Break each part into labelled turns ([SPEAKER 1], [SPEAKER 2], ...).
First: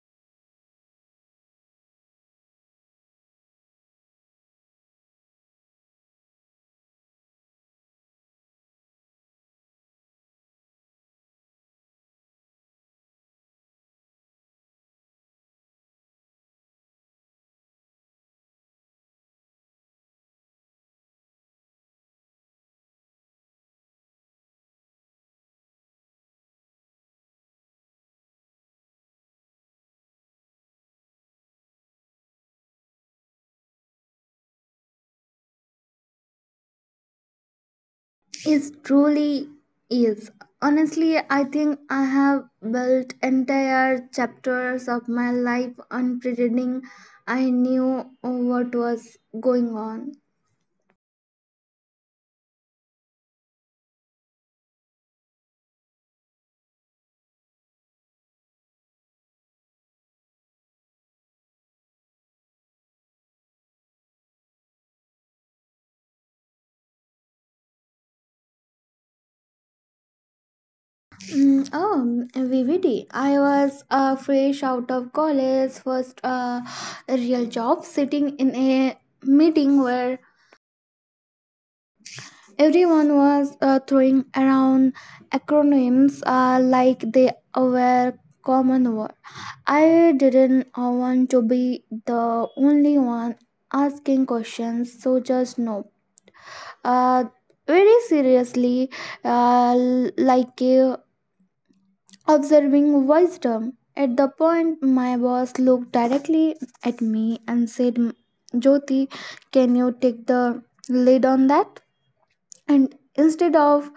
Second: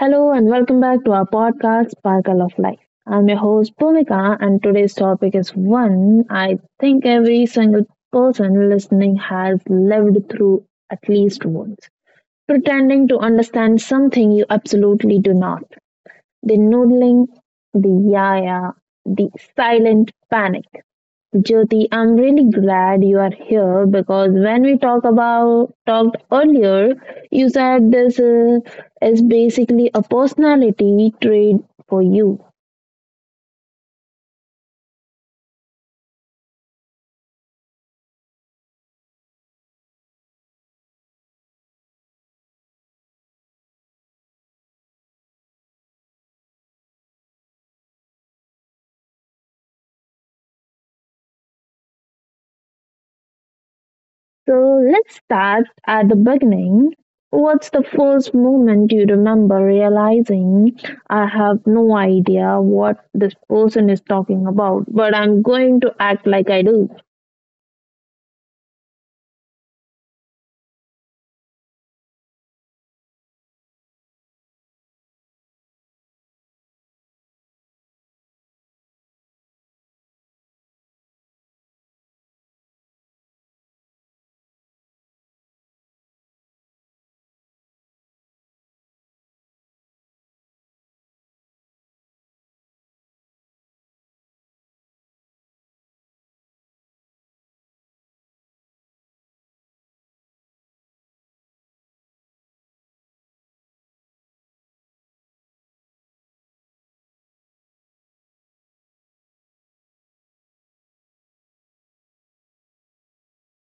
[SPEAKER 1] Hello and welcome back to our podcast, Sparkle of Life. I'm your host, Bhumika, and today's topic is one I think every single person listening has lived through at least once. Pretending to understand something you absolutely do not. The noodling, the yaya, the silent panic. Jyoti, I'm really glad you are here because when we talked earlier, you said this is basically a personality trait for you.
[SPEAKER 2] Is truly is honestly I think I have built entire chapters of my life on pretending I knew what was going on.
[SPEAKER 1] So let's start at the beginning. What's the first moment you remember realizing I have no idea what this person is talking about, but I'm going to act like I do?
[SPEAKER 2] Mm, oh VVD. I was fresh out of college, first real job, sitting in a meeting where everyone was throwing around acronyms like they were common word. I didn't want to be the only one asking questions, so just no. Uh, Very seriously, uh, like uh, observing wisdom. At the point, my boss looked directly at me and said, "Jyoti, can you take the lead on that?" And instead of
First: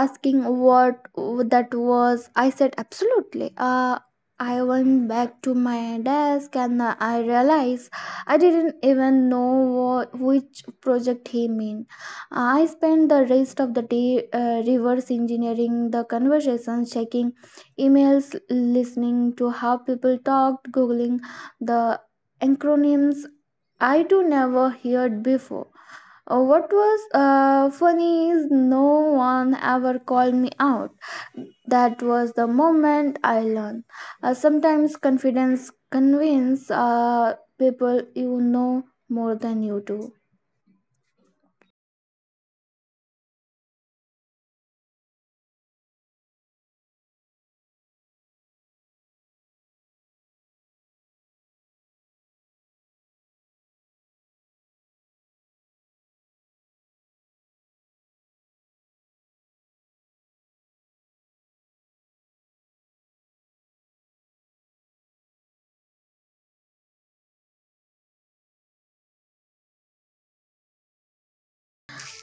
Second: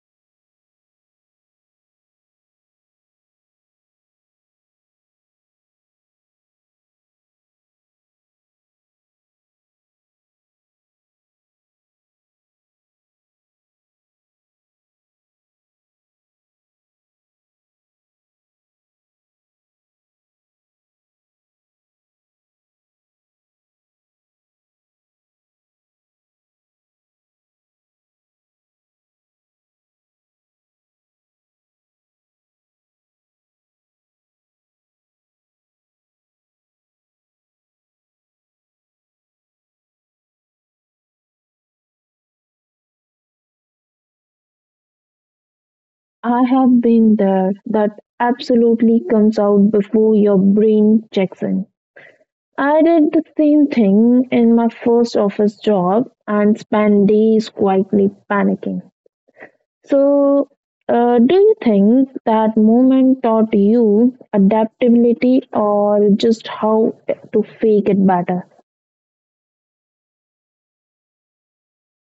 [SPEAKER 2] asking what that was, I said absolutely. I went back to my desk and I realized I didn't even know which project he meant. I spent the rest of the day reverse engineering the conversations, checking emails, listening to how people talked, googling the acronyms I too never heard before. What was funny is no one ever called me out. That was the moment I learned. Sometimes confidence convinces people you know more than you do.
[SPEAKER 1] I have been there. That absolutely comes out before your brain checks in. I did the same thing in my first office job and spent days quietly panicking. So, do you think that moment taught you adaptability or just how to fake it better?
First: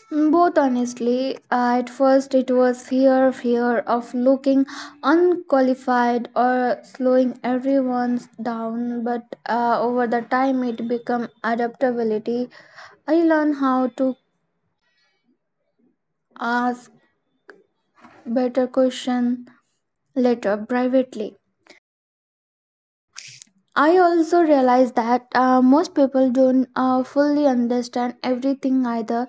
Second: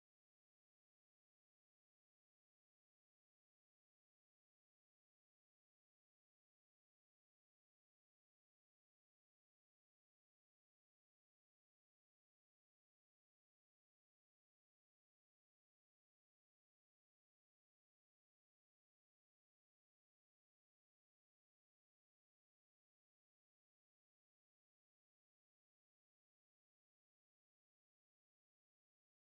[SPEAKER 2] Both honestly, at first it was fear of looking unqualified or slowing everyone down, but over the time it became adaptability. I learned how to ask better question later privately. I also realize that most people don't fully understand everything either.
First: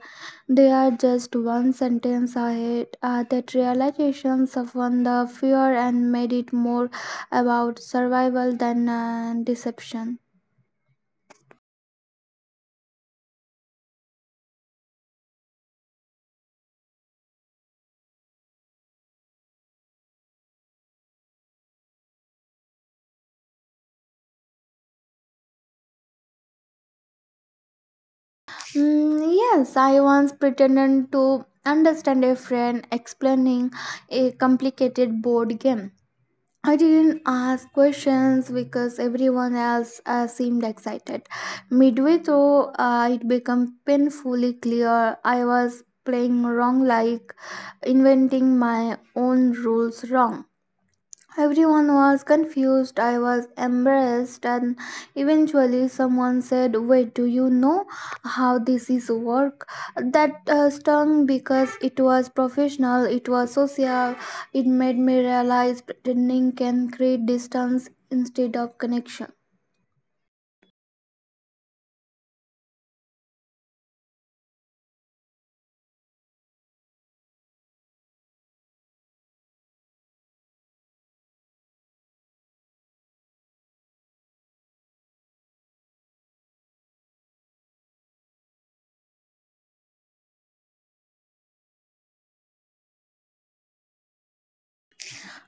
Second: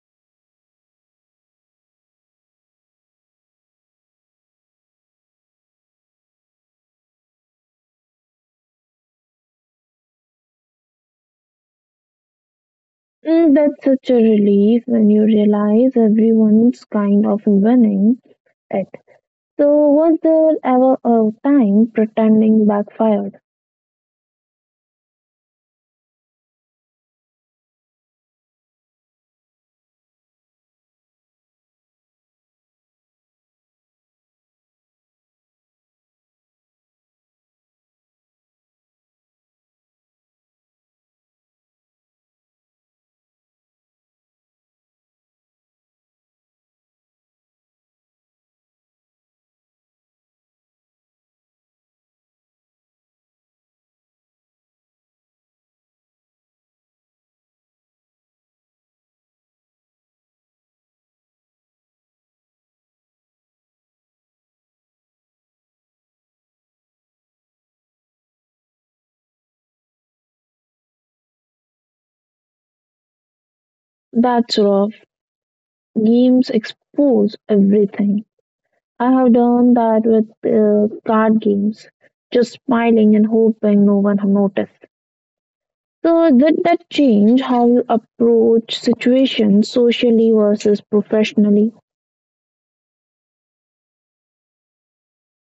[SPEAKER 2] They are just one sentence ahead. That realization softened the fear and made it more about survival than deception.
[SPEAKER 1] Mm, that's such a relief when you realize everyone's kind of winning it. So, was there ever a time pretending backfired?
[SPEAKER 2] Mm, yes, I once pretended to understand a friend explaining a complicated board game. I didn't ask questions because everyone else seemed excited. Midway through, it became painfully clear I was playing wrong, like inventing my own rules wrong. Everyone was confused. I was embarrassed, and eventually, someone said, "Wait, do you know how this is work?" That stung because it was professional, it was social. It made me realize pretending can create distance instead of connection.
[SPEAKER 1] That's rough. Games expose everything. I have done that with card games, just smiling and hoping no one noticed. So did that change how you approach situations socially versus professionally?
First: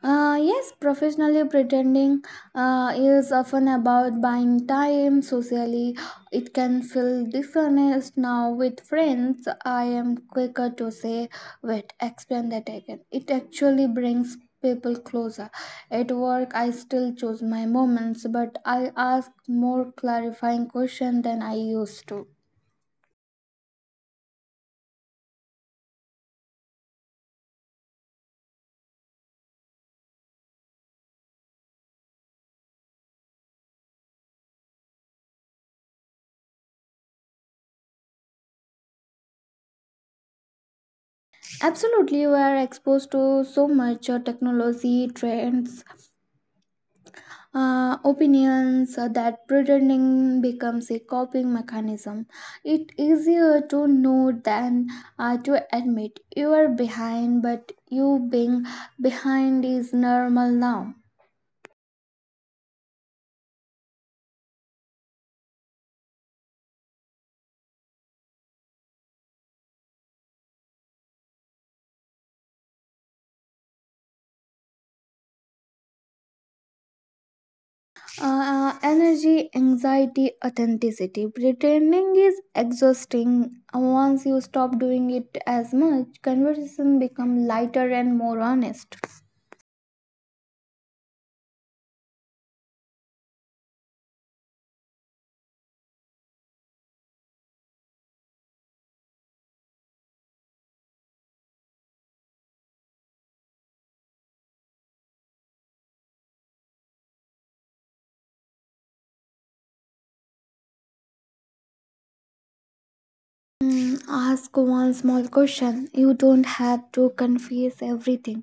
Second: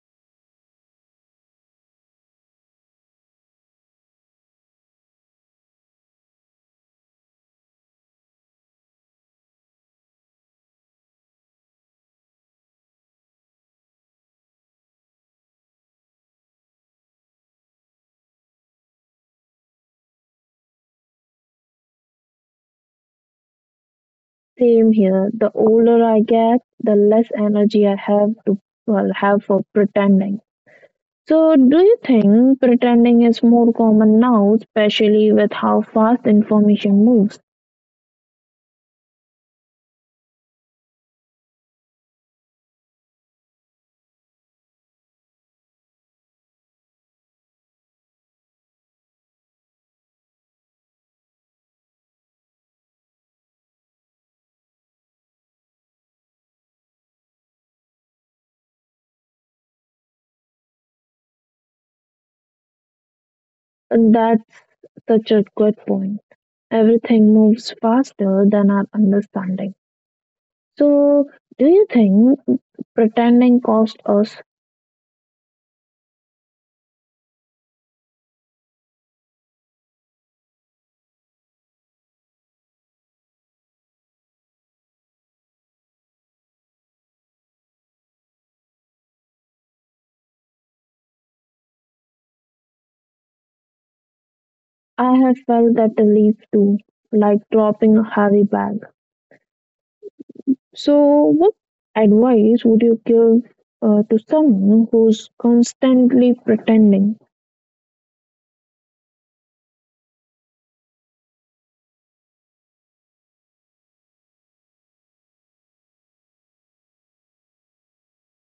[SPEAKER 2] Yes, professionally pretending is often about buying time. Socially, it can feel dishonest. Now, with friends, I am quicker to say, "Wait, explain that again." It actually brings people closer. At work, I still choose my moments, but I ask more clarifying questions than I used to.
[SPEAKER 1] Same here. The older I get, the less energy I have for pretending. So do you think pretending is more common now, especially with how fast information moves?
[SPEAKER 2] Absolutely, we are exposed to so much technology trends, opinions that pretending becomes a coping mechanism. It easier to know than to admit you are behind, but you being behind is normal now.
[SPEAKER 1] And that's such a good point. Everything moves faster than our understanding. So, do you think pretending cost us?
[SPEAKER 2] Energy, anxiety, authenticity. Pretending is exhausting. Once you stop doing it as much, conversation become lighter and more honest.
[SPEAKER 1] I have felt that the leads too, like dropping a heavy bag. So, what advice would you give to someone who's constantly pretending?
[SPEAKER 2] Mm, ask one small question. You don't have to confess everything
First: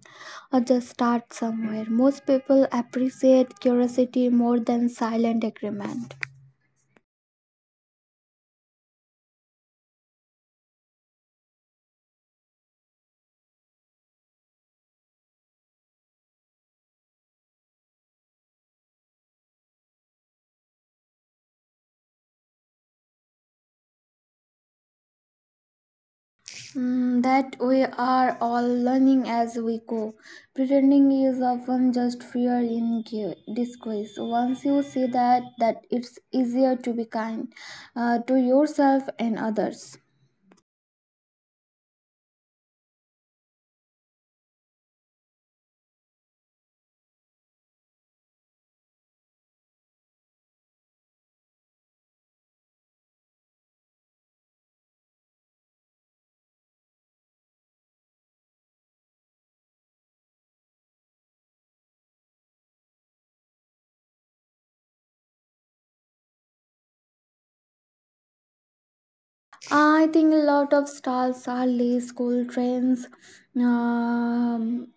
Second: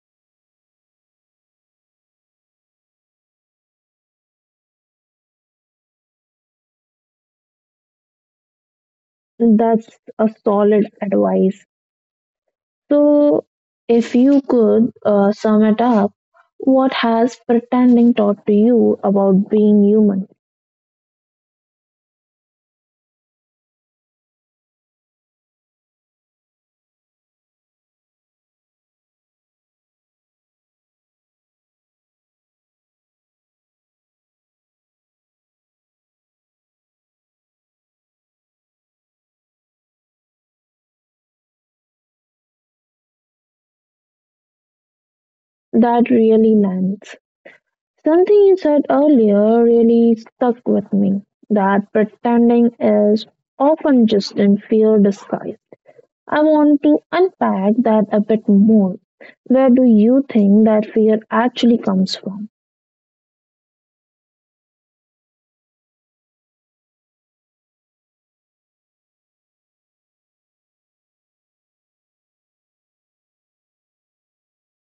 [SPEAKER 2] or just start somewhere. Most people appreciate curiosity more than silent agreement.
[SPEAKER 1] That's a solid advice. So, if you could sum it up, what has pretending taught to you about being human?
[SPEAKER 2] Mm, that we are all learning as we go. Pretending is often just fear in disguise. Once you see that, it's easier to be kind to yourself and others.
[SPEAKER 1] That really lands. Something you said earlier really stuck with me that pretending is often just in fear disguise. I want to unpack that a bit more. Where do you think that fear actually comes from?
[SPEAKER 2] I think a lot of stars are late school trends um,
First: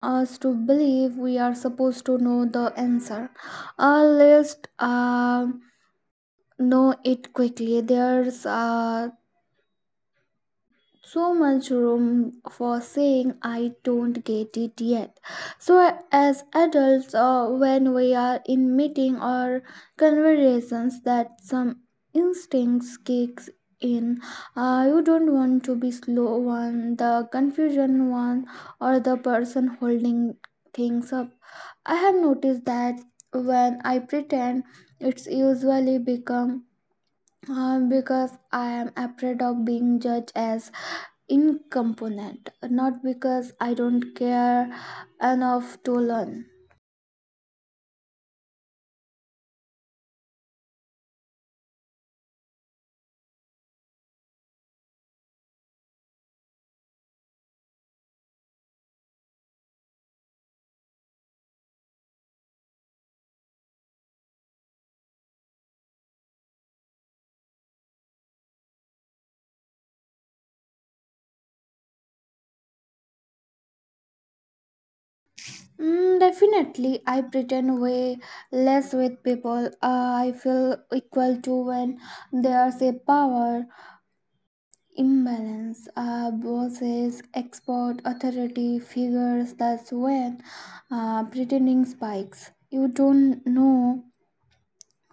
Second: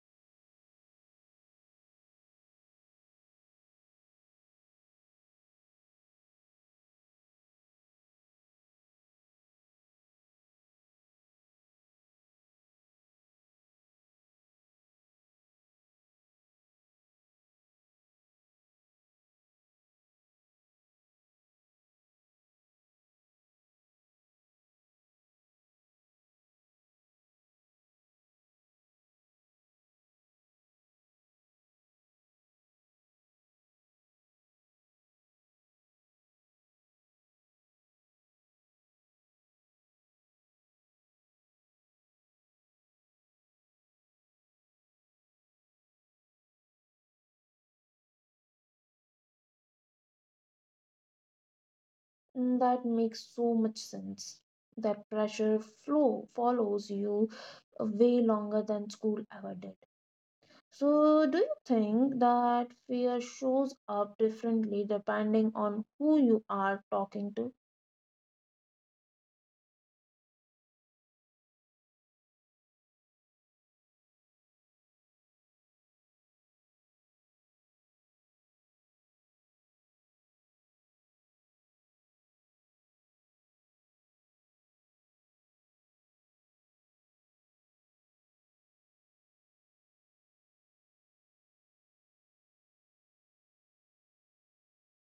[SPEAKER 2] us to believe we are supposed to know the answer. At least know it quickly. There's so much room for saying "I don't get it yet," so as adults, when we are in meeting or conversations that some instincts kicks in, you don't want to be slow one, the confusion one, or the person holding things up. I have noticed that when I pretend, it's usually become because I am afraid of being judged as incompetent, not because I don't care enough to learn.
[SPEAKER 1] Mm, that makes so much sense. That pressure flow follows you way longer than school ever did. So, do you think that fear shows up differently depending on who you are talking to?
[SPEAKER 2] Mm, definitely, I pretend way less with people I feel equal to. When there's a power imbalance, bosses, expert, authority figures, that's when pretending spikes. You don't know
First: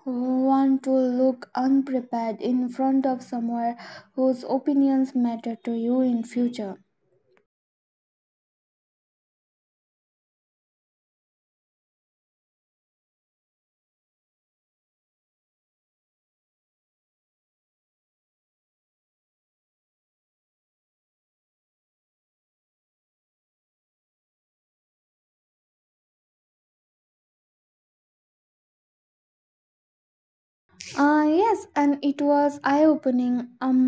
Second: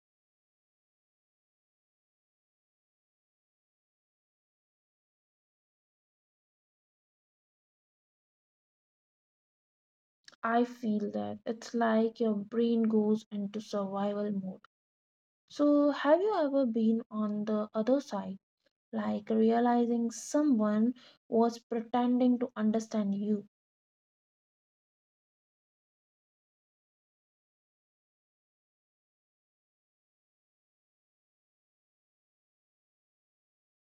[SPEAKER 2] want to look unprepared in front of someone whose opinions matter to you in future.
[SPEAKER 1] I feel that it's like your brain goes into survival mode. So, have you ever been on the other side, like realizing someone was pretending to understand you?
[SPEAKER 2] Ah, yes, and it was eye opening. um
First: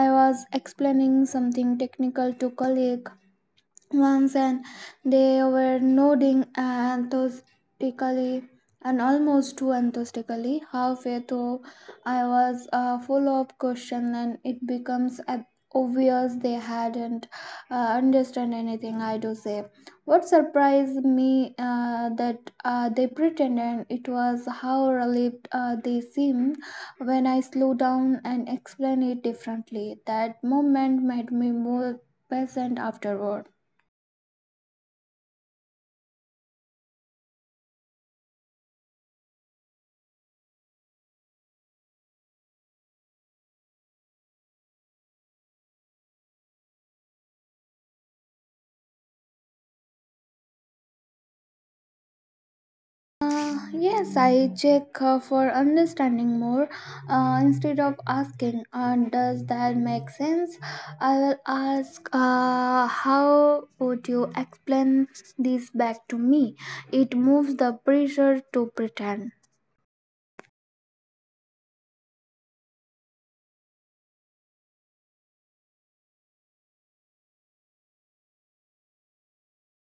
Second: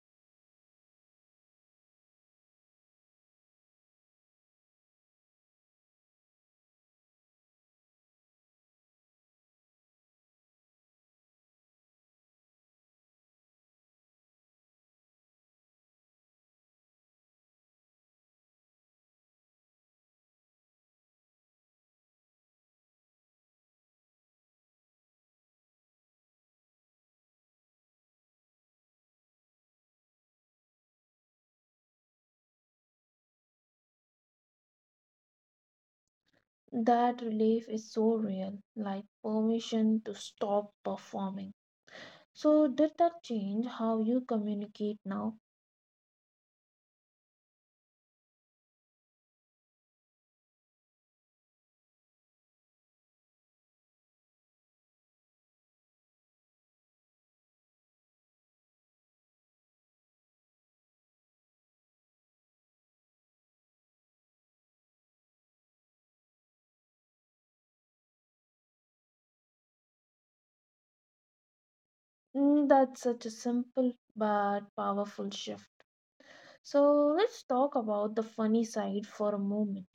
[SPEAKER 2] I was explaining something technical to colleague once, and they were nodding enthusiastically, and almost too enthusiastically. Halfway through, I was full of question, and it becomes obvious they hadn't understood anything I do say. What surprised me that they pretended, it was how relieved they seemed when I slow down and explain it differently. That moment made me more patient afterward.
[SPEAKER 1] That relief is so real, like permission to stop performing. So, did that change how you communicate now?
[SPEAKER 2] Yes, I check for understanding more. Instead of asking, "Uh, does that make sense?" I will ask, "Uh, how would you explain this back to me?" It moves the pressure to pretend.
[SPEAKER 1] Mm, that's such a simple but powerful shift. So, let's talk about the funny side for a moment.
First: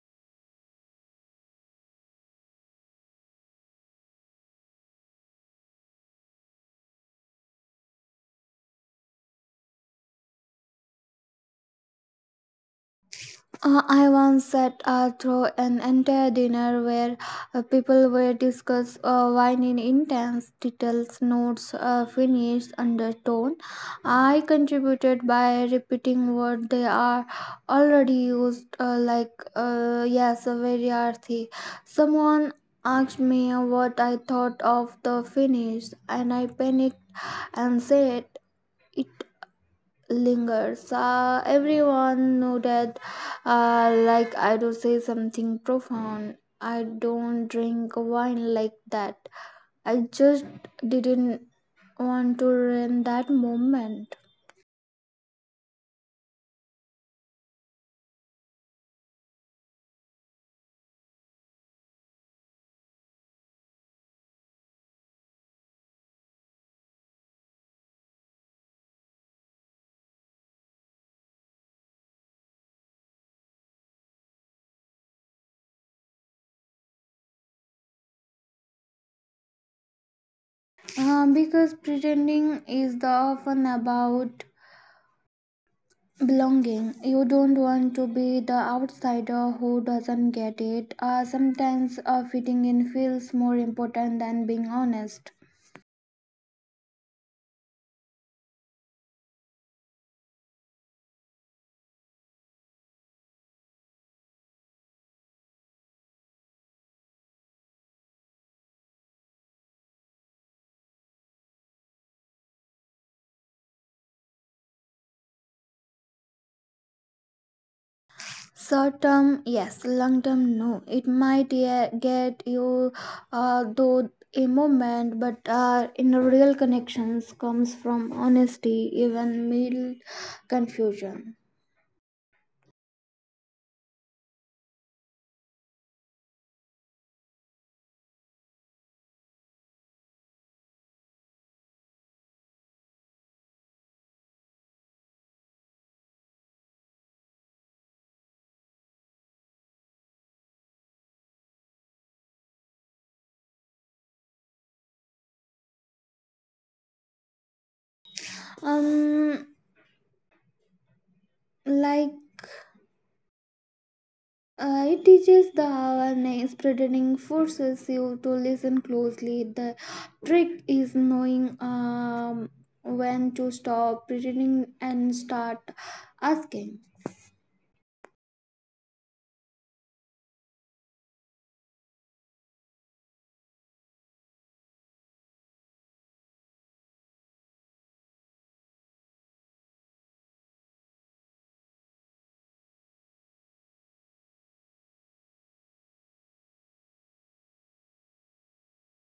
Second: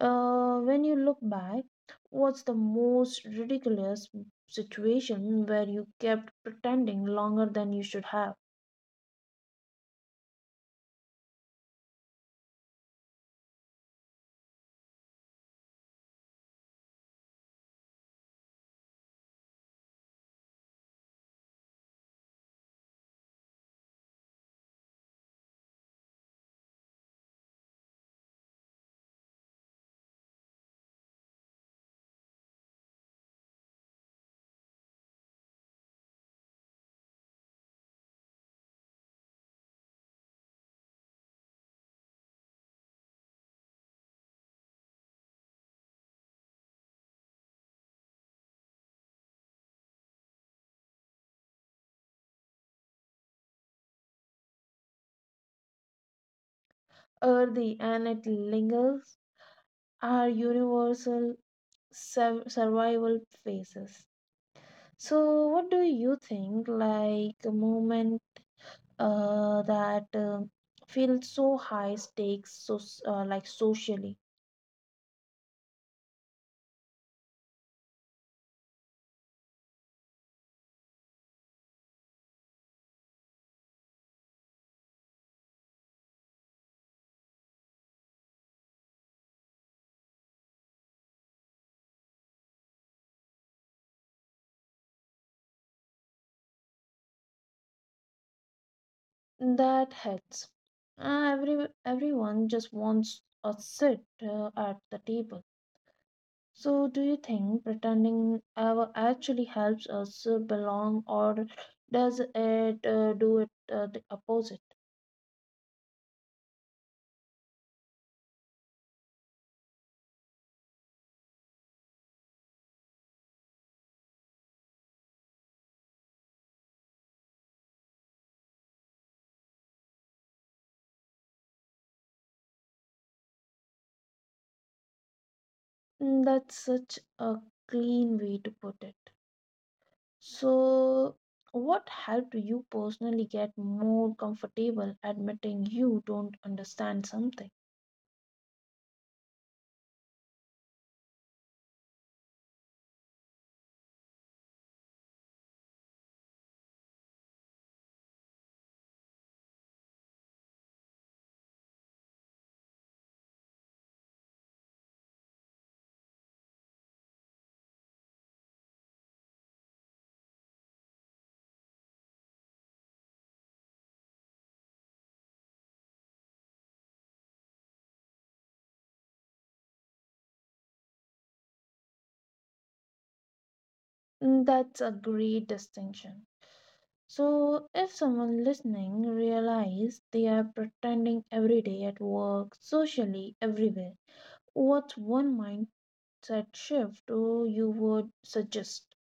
[SPEAKER 1] When you look back, what's the most ridiculous situation where you kept pretending longer than you should have?
[SPEAKER 2] I once sat through an entire dinner where people were discuss wine in intense details, notes, finished undertone. I contributed by repeating words they are already used, like "Yes, very earthy." Someone asked me what I thought of the finish, and I panicked and said it lingers. Everyone nodded, like I do say something profound. I don't drink wine like that. I just didn't want to ruin that moment.
[SPEAKER 1] Earthy and it lingers are universal survival phases. So, what do you think? Like a moment that feels so high stakes, so like socially
[SPEAKER 2] Because pretending is the often about belonging. You don't want to be the outsider who doesn't get it. Sometimes fitting in feels more important than being honest.
[SPEAKER 1] that hurts. Uh, every Everyone just wants a sit at the table. So, do you think pretending ever actually helps us belong, or does it the opposite?
[SPEAKER 2] Short term, yes. Long term, no. It might yeah, get you though a moment, but in real connections comes from honesty, even mild confusion.
[SPEAKER 1] Mm, that's such a clean way to put it. So, what helped you personally get more comfortable admitting you don't understand something?
[SPEAKER 2] Um, like it teaches the awareness, pretending forces you to listen closely. The trick is knowing when to stop pretending and start asking.
[SPEAKER 1] Mm, that's a great distinction. So, if someone listening realize they are pretending every day at work, socially, everywhere, what's one mindset shift you would suggest?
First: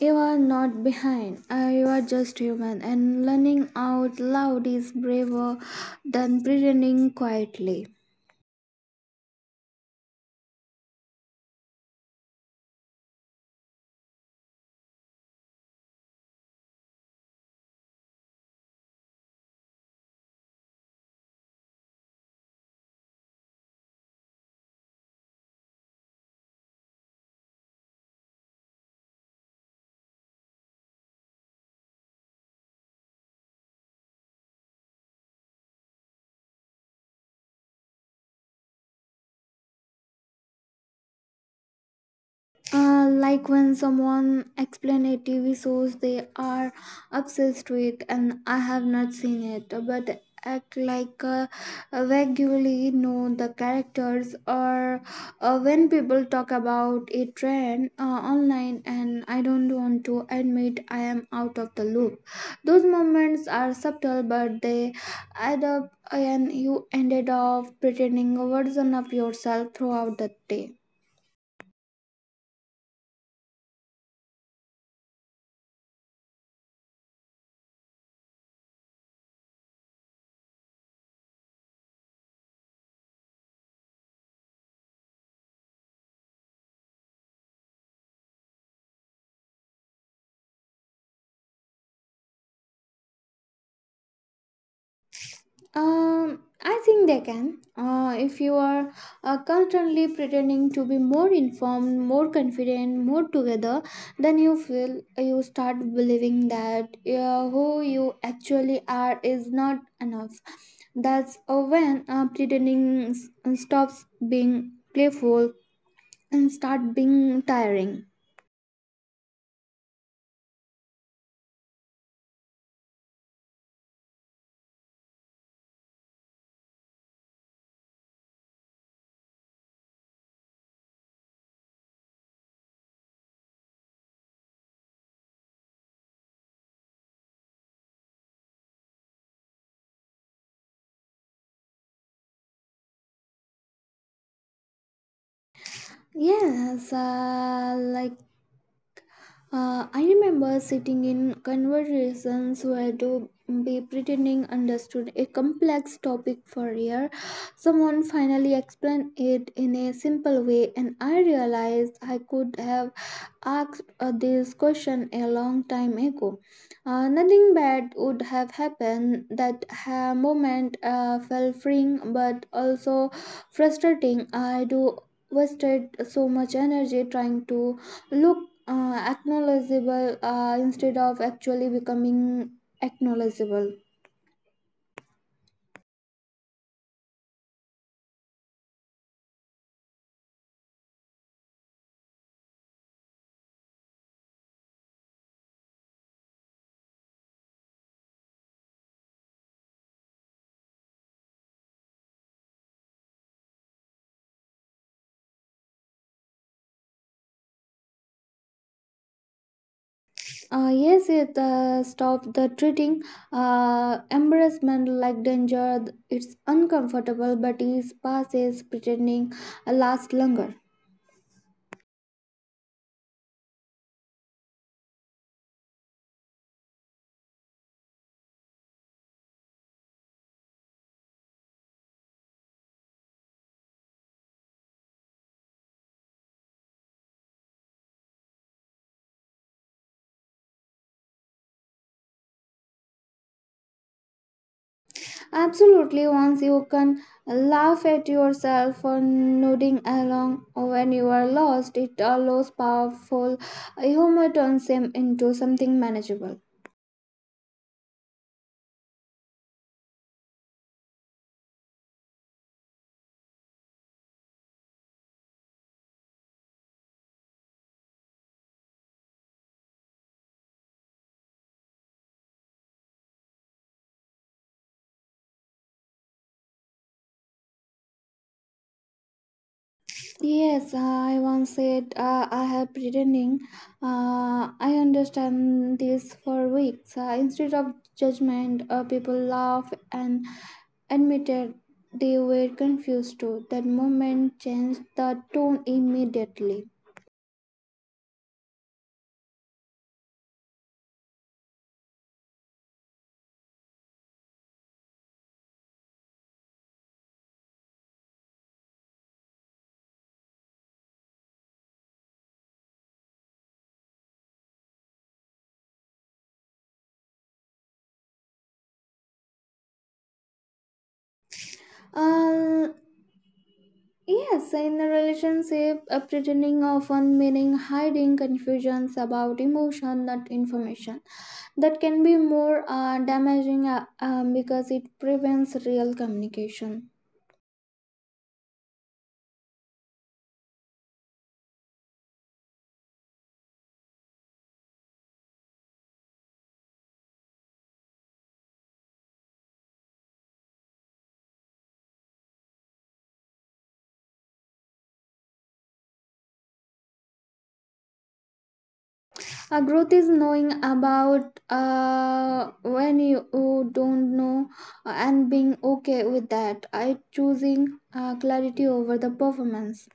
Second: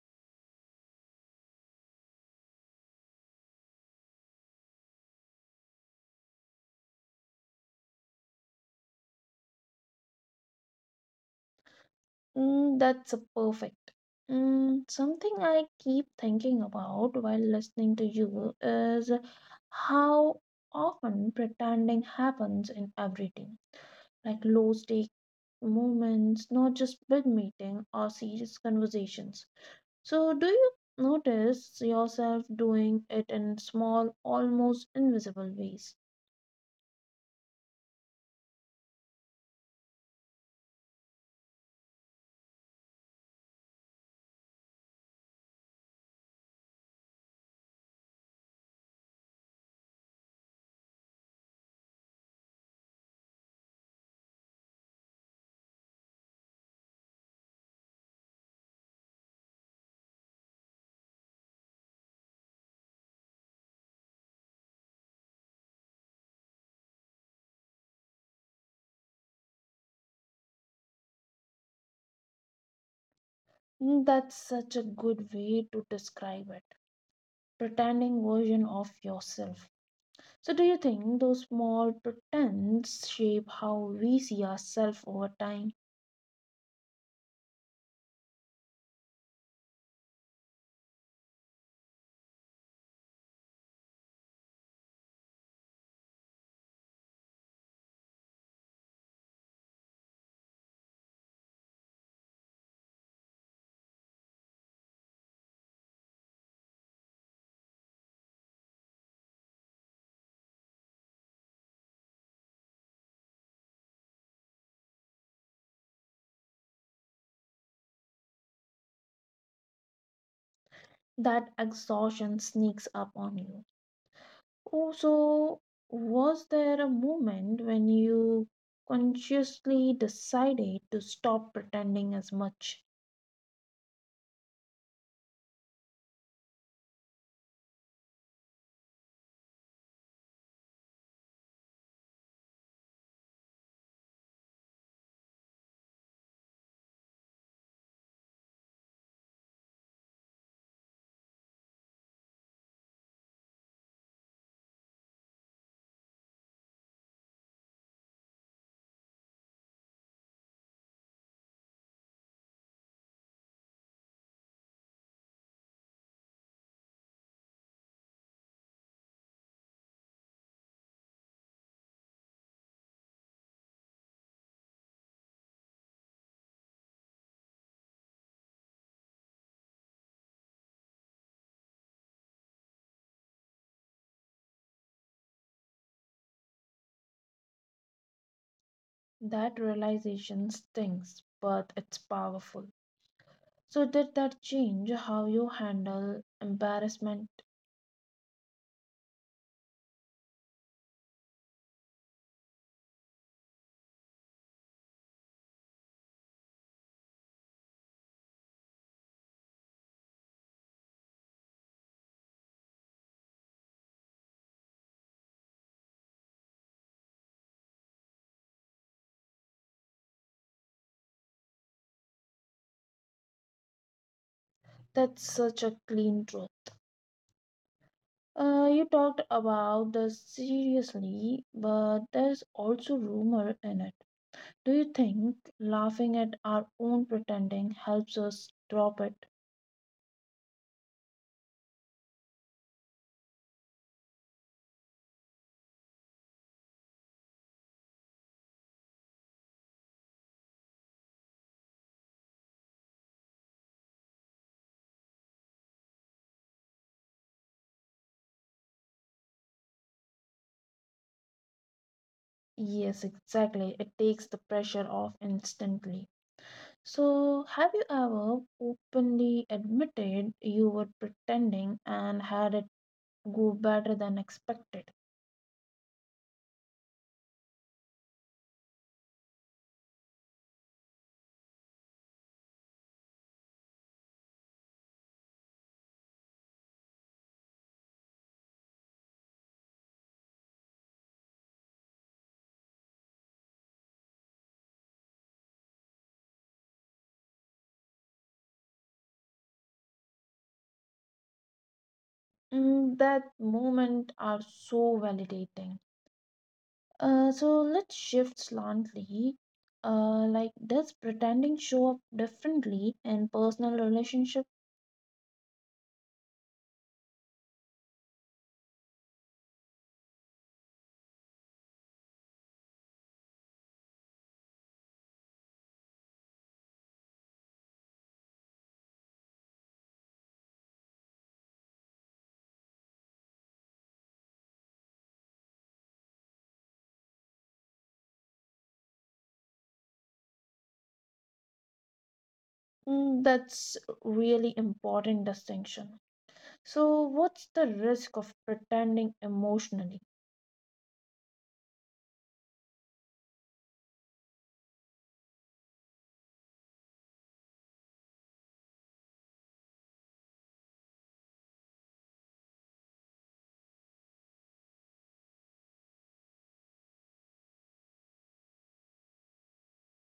[SPEAKER 2] You are not behind. You are just human, and learning out loud is braver than pretending quietly.
[SPEAKER 1] Mm, that's a perfect. Mm, something I keep thinking about while listening to you is how often pretending happens in everything, like low stake moments, not just big meeting or serious conversations. So, do you notice yourself doing it in small, almost invisible ways?
[SPEAKER 2] Like when someone explain a TV shows they are obsessed with, and I have not seen it, but act like vaguely know the characters, or when people talk about a trend online, and I don't want to admit I am out of the loop. Those moments are subtle, but they add up, and you ended up pretending a version of yourself throughout the day.
[SPEAKER 1] Mm, that's such a good way to describe it. Pretending version of yourself. So, do you think those small pretends shape how we see ourselves over time?
[SPEAKER 2] I think they can. If you are constantly pretending to be more informed, more confident, more together, then you feel you start believing that who you actually are is not enough. That's when pretending stops being playful and start being tiring.
[SPEAKER 1] That exhaustion sneaks up on you. Also, was there a moment when you consciously decided to stop pretending as much?
[SPEAKER 2] Yes, like I remember sitting in conversations where to be pretending understood a complex topic for a year. Someone finally explained it in a simple way, and I realized I could have asked this question a long time ago. Nothing bad would have happened. That moment felt freeing but also frustrating. I do wasted so much energy trying to look acknowledgeable instead of actually becoming acknowledgeable.
[SPEAKER 1] That realization stings, but it's powerful. So, did that change how you handle embarrassment?
[SPEAKER 2] Yes, it stops the treating embarrassment like danger. It's uncomfortable, but it passes. Pretending last longer.
[SPEAKER 1] That's such a clean truth. You talked about the seriously, but there's also rumor in it. Do you think laughing at our own pretending helps us drop it?
[SPEAKER 2] Absolutely, once you can laugh at yourself for nodding along when you are lost, it allows powerful humor turns them into something manageable.
[SPEAKER 1] Yes, exactly. It takes the pressure off instantly. So, have you ever openly admitted you were pretending and had it go better than expected?
[SPEAKER 2] Yes, I once said, "I have pretending. I understand this for weeks." Instead of judgment, people laugh and admitted they were confused too. That moment changed the tone immediately.
[SPEAKER 1] Mm, that moment are so validating. So let's shift slightly. Does pretending show up differently in personal relationship?
[SPEAKER 2] Uh, Yes, in a relationship, a pretending often meaning hiding confusions about emotion, not information. That can be more damaging because it prevents real communication.
[SPEAKER 1] Mm, that's really important distinction. So, what's the risk of pretending emotionally?
[SPEAKER 2] Growth is knowing about when you don't know and being okay with that. I choosing clarity over the performance.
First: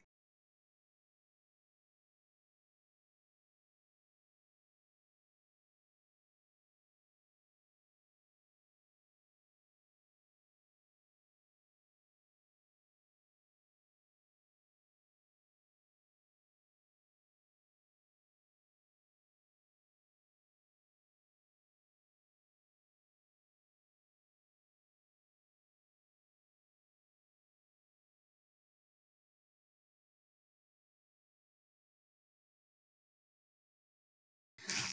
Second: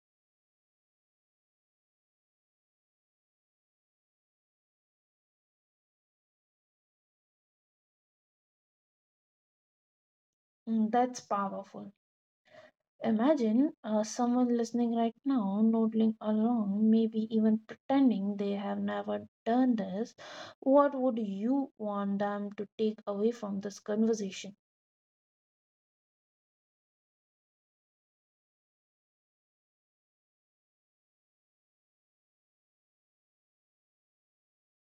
[SPEAKER 1] Mm, that's powerful. Imagine someone listening right now, nodding along, maybe even pretending they have never done this. What would you want them to take away from this conversation?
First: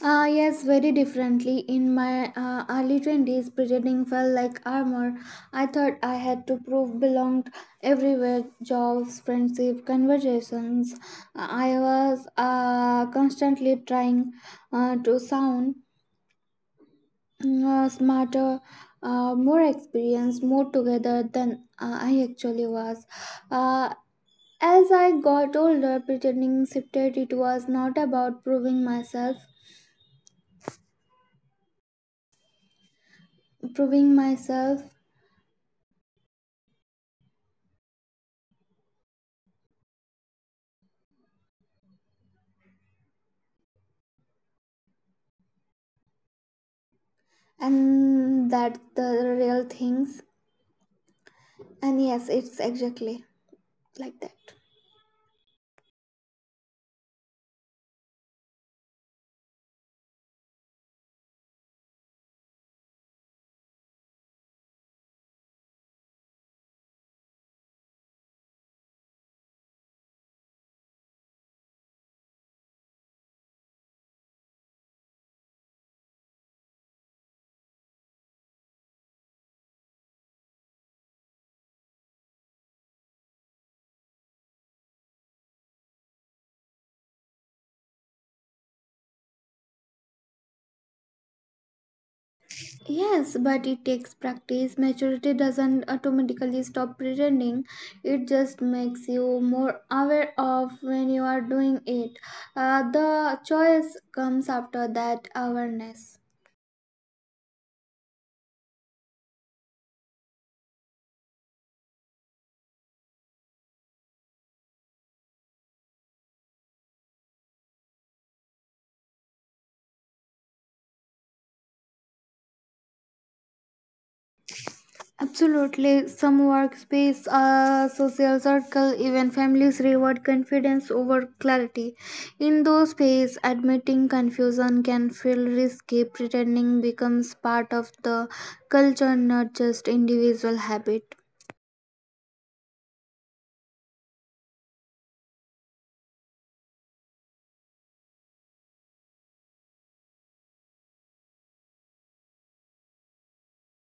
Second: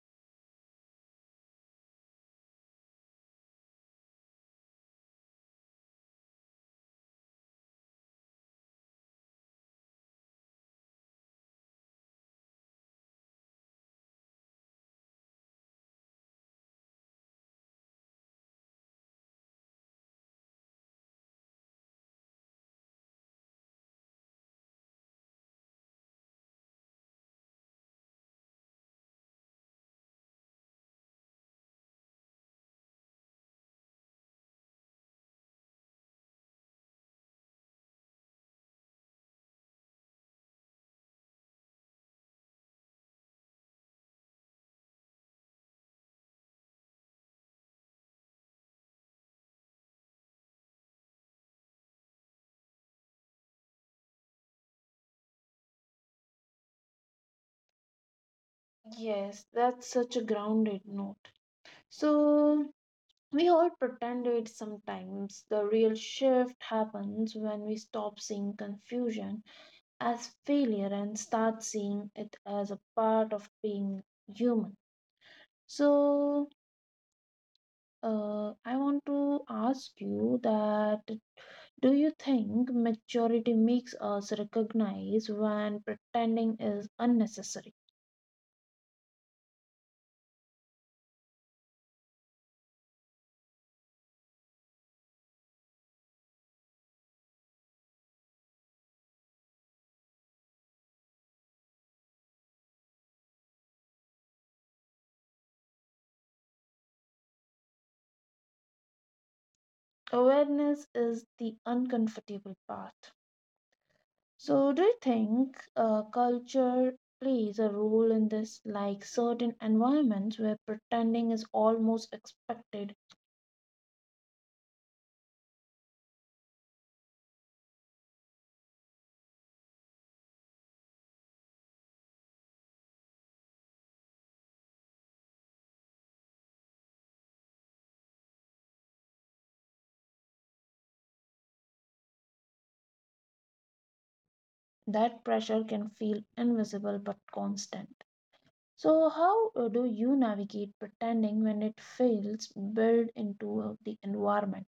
[SPEAKER 2] Ah, yes, very differently. In my early 20s, pretending felt like armor. I thought I had to prove belonged everywhere, jobs, friendship, conversations. I was constantly trying to sound smarter, more experienced, more together than I actually was. Uh, as I got older, pretending shifted. It was not about proving myself, and that the real things. And yes, it's exactly like that.
[SPEAKER 1] Yes, that's such a grounded note. So, we all pretend it sometimes. The real shift happens when we stop seeing confusion as failure and start seeing it as a part of being human. So, I want to ask you that do you think maturity makes us recognize when pretending is unnecessary?
[SPEAKER 2] Yes, but it takes practice. Maturity doesn't automatically stop pretending, it just makes you more aware of when you are doing it. The choice comes after that awareness.
[SPEAKER 1] Awareness is the uncomfortable part. So, do you think culture plays a role in this, like certain environments where pretending is almost expected?
[SPEAKER 2] Absolutely. Some workspace, social circle, even families reward confidence over clarity. In those spaces, admitting confusion can feel risky. Pretending becomes part of the culture, not just individual habit.
[SPEAKER 1] That pressure can feel invisible but constant. So, how do you navigate pretending when it feels built into the environment?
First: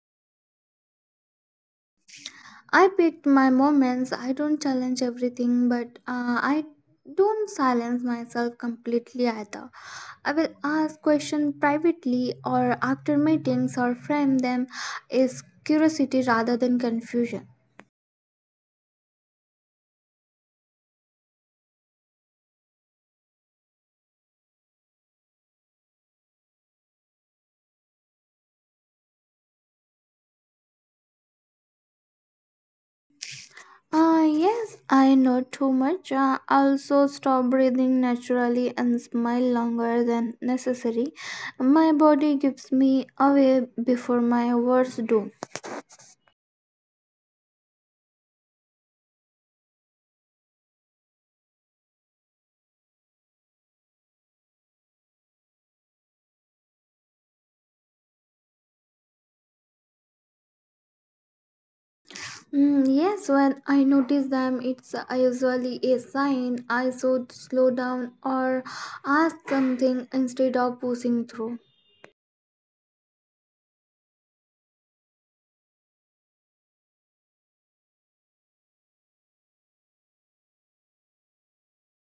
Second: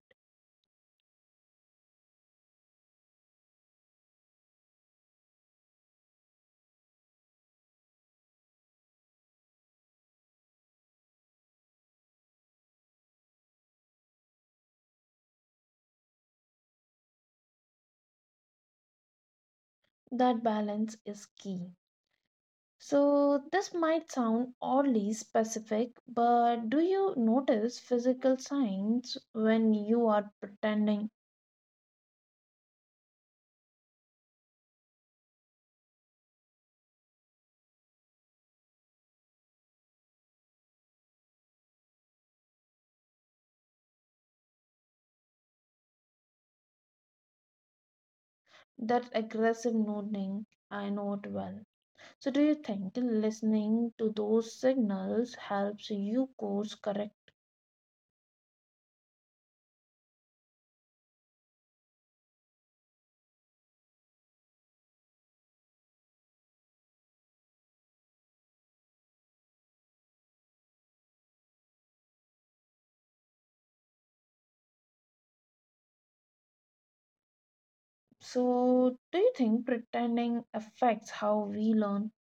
[SPEAKER 2] I picked my moments. I don't challenge everything, but I don't silence myself completely either. I will ask questions privately or after meetings, or frame them as curiosity rather than confusion.
[SPEAKER 1] That balance is key. So, this might sound oddly specific, but do you notice physical signs when you are pretending?
[SPEAKER 2] Ah, yes, I know too much. Also, stop breathing naturally and smile longer than necessary. My body gives me away before my words do.
[SPEAKER 1] That aggressive nodding, I know it well. So, do you think listening to those signals helps you course correct?
[SPEAKER 2] Mm, yes, when I notice them, it's usually a sign I should slow down or ask something instead of pushing through.
[SPEAKER 1] So, do you think pretending affects how we learn?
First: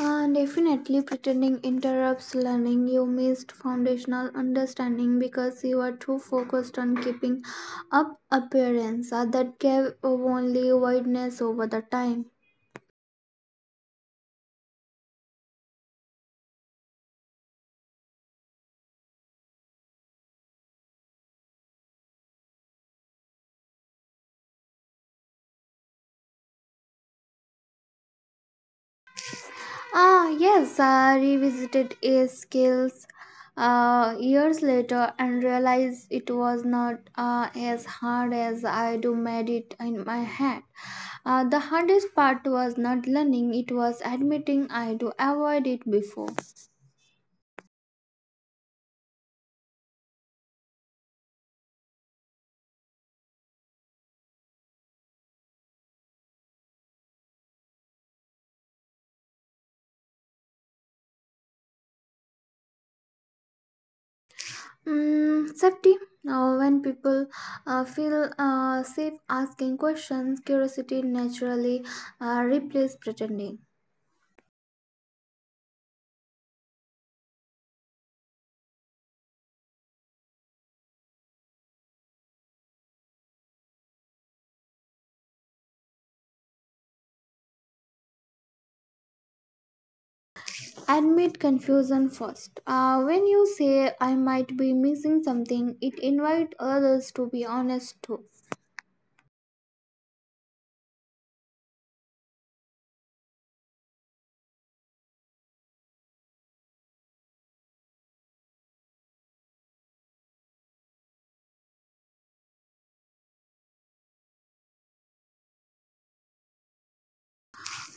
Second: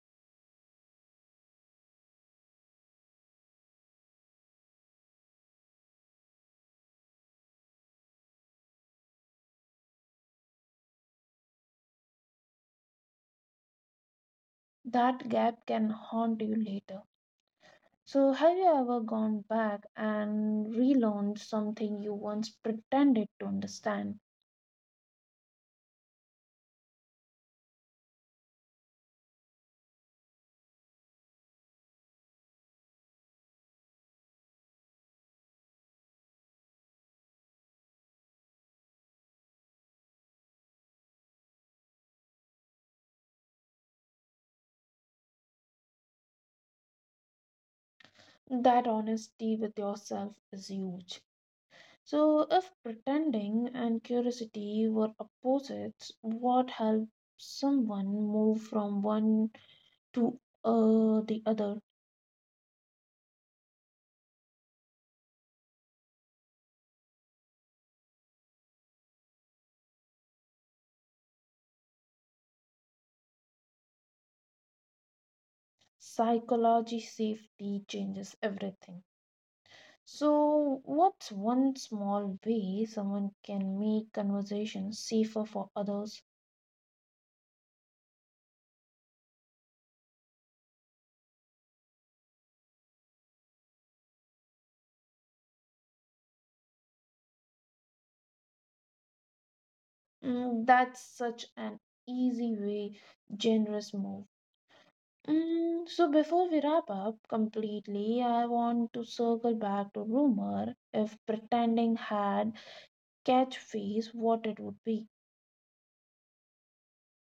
[SPEAKER 2] Definitely, pretending interrupts learning. You missed foundational understanding because you are too focused on keeping up appearance that gave only wideness over the time.
[SPEAKER 1] That gap can haunt you later. So, have you ever gone back and relearned something you once pretended to understand?
[SPEAKER 2] Ah, yes, I revisited a skills years later and realized it was not as hard as I do made it in my head. The hardest part was not learning, it was admitting I do avoid it before.
[SPEAKER 1] That honesty with yourself is huge. So, if pretending and curiosity were opposites, what helps someone move from one to the other?
[SPEAKER 2] Mm, safety. Now, when people feel safe asking questions, curiosity naturally replaces pretending.
[SPEAKER 1] Psychology safety changes everything. So, what's one small way someone can make conversations safer for others?
[SPEAKER 2] Admit confusion first. When you say, "I might be missing something," it invites others to be honest too.
[SPEAKER 1] Mm, that's such an easy way, generous move. Mm, so before we wrap up completely, I want to circle back to rumor. If pretending had catchphrase, what it would be?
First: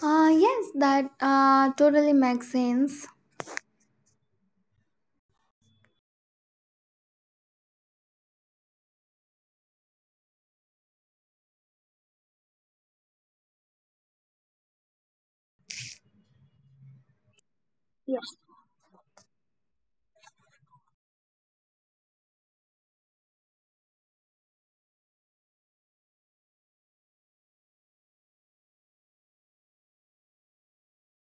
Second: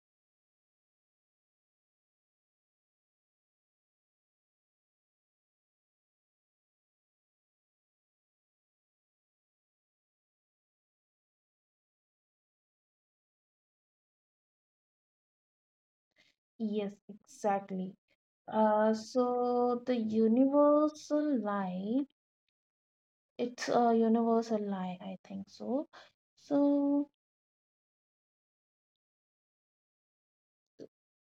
[SPEAKER 2] Yes, that totally makes sense.
[SPEAKER 1] Yes, exactly. So the universal lie, it's a universal lie, I think so. So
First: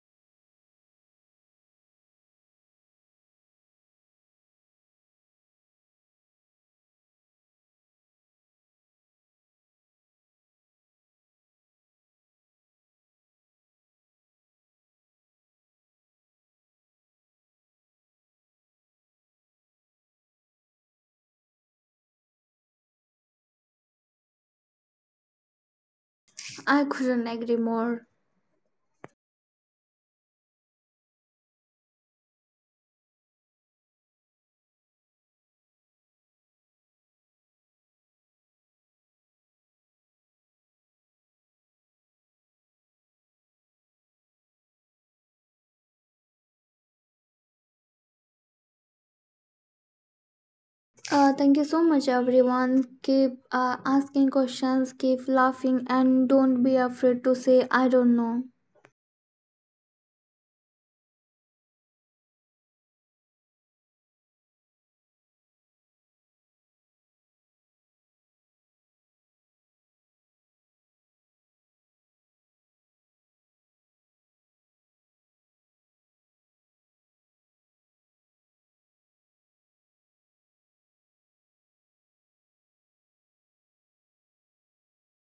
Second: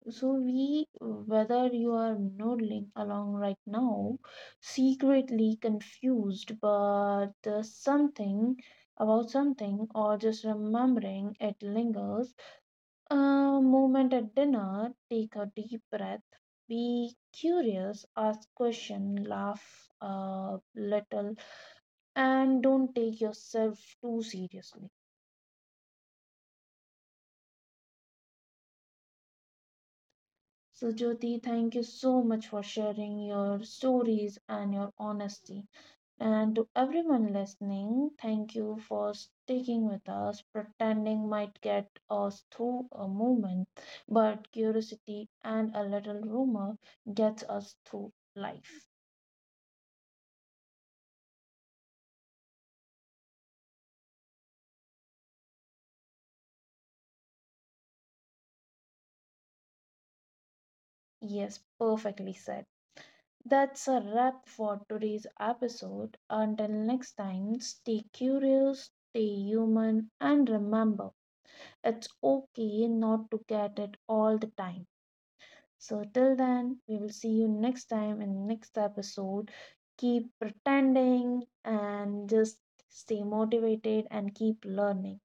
[SPEAKER 1] So we, whether you are nodding along right now, secretly confused, but something about something, or just remembering it lingers. A moment at dinner, take a deep breath, be curious, ask question, laugh a little, and don't take yourself too seriously.
[SPEAKER 2] I couldn't agree more.
[SPEAKER 1] So Jyoti, thank you so much for sharing your stories and your honesty. And to everyone listening, thank you for sticking with us. Pretending might get us through a moment, but curiosity and a little rumor gets us through life.
[SPEAKER 2] Thank you so much, everyone. Keep asking questions, keep laughing, and don't be afraid to say, "I don't know."
[SPEAKER 1] Yes, perfectly said. That's a wrap for today's episode. Until next time, stay curious, stay human, and remember it's okay not to get it all the time. So, till then, we will see you next time in next episode. Keep pretending and just stay motivated and keep learning.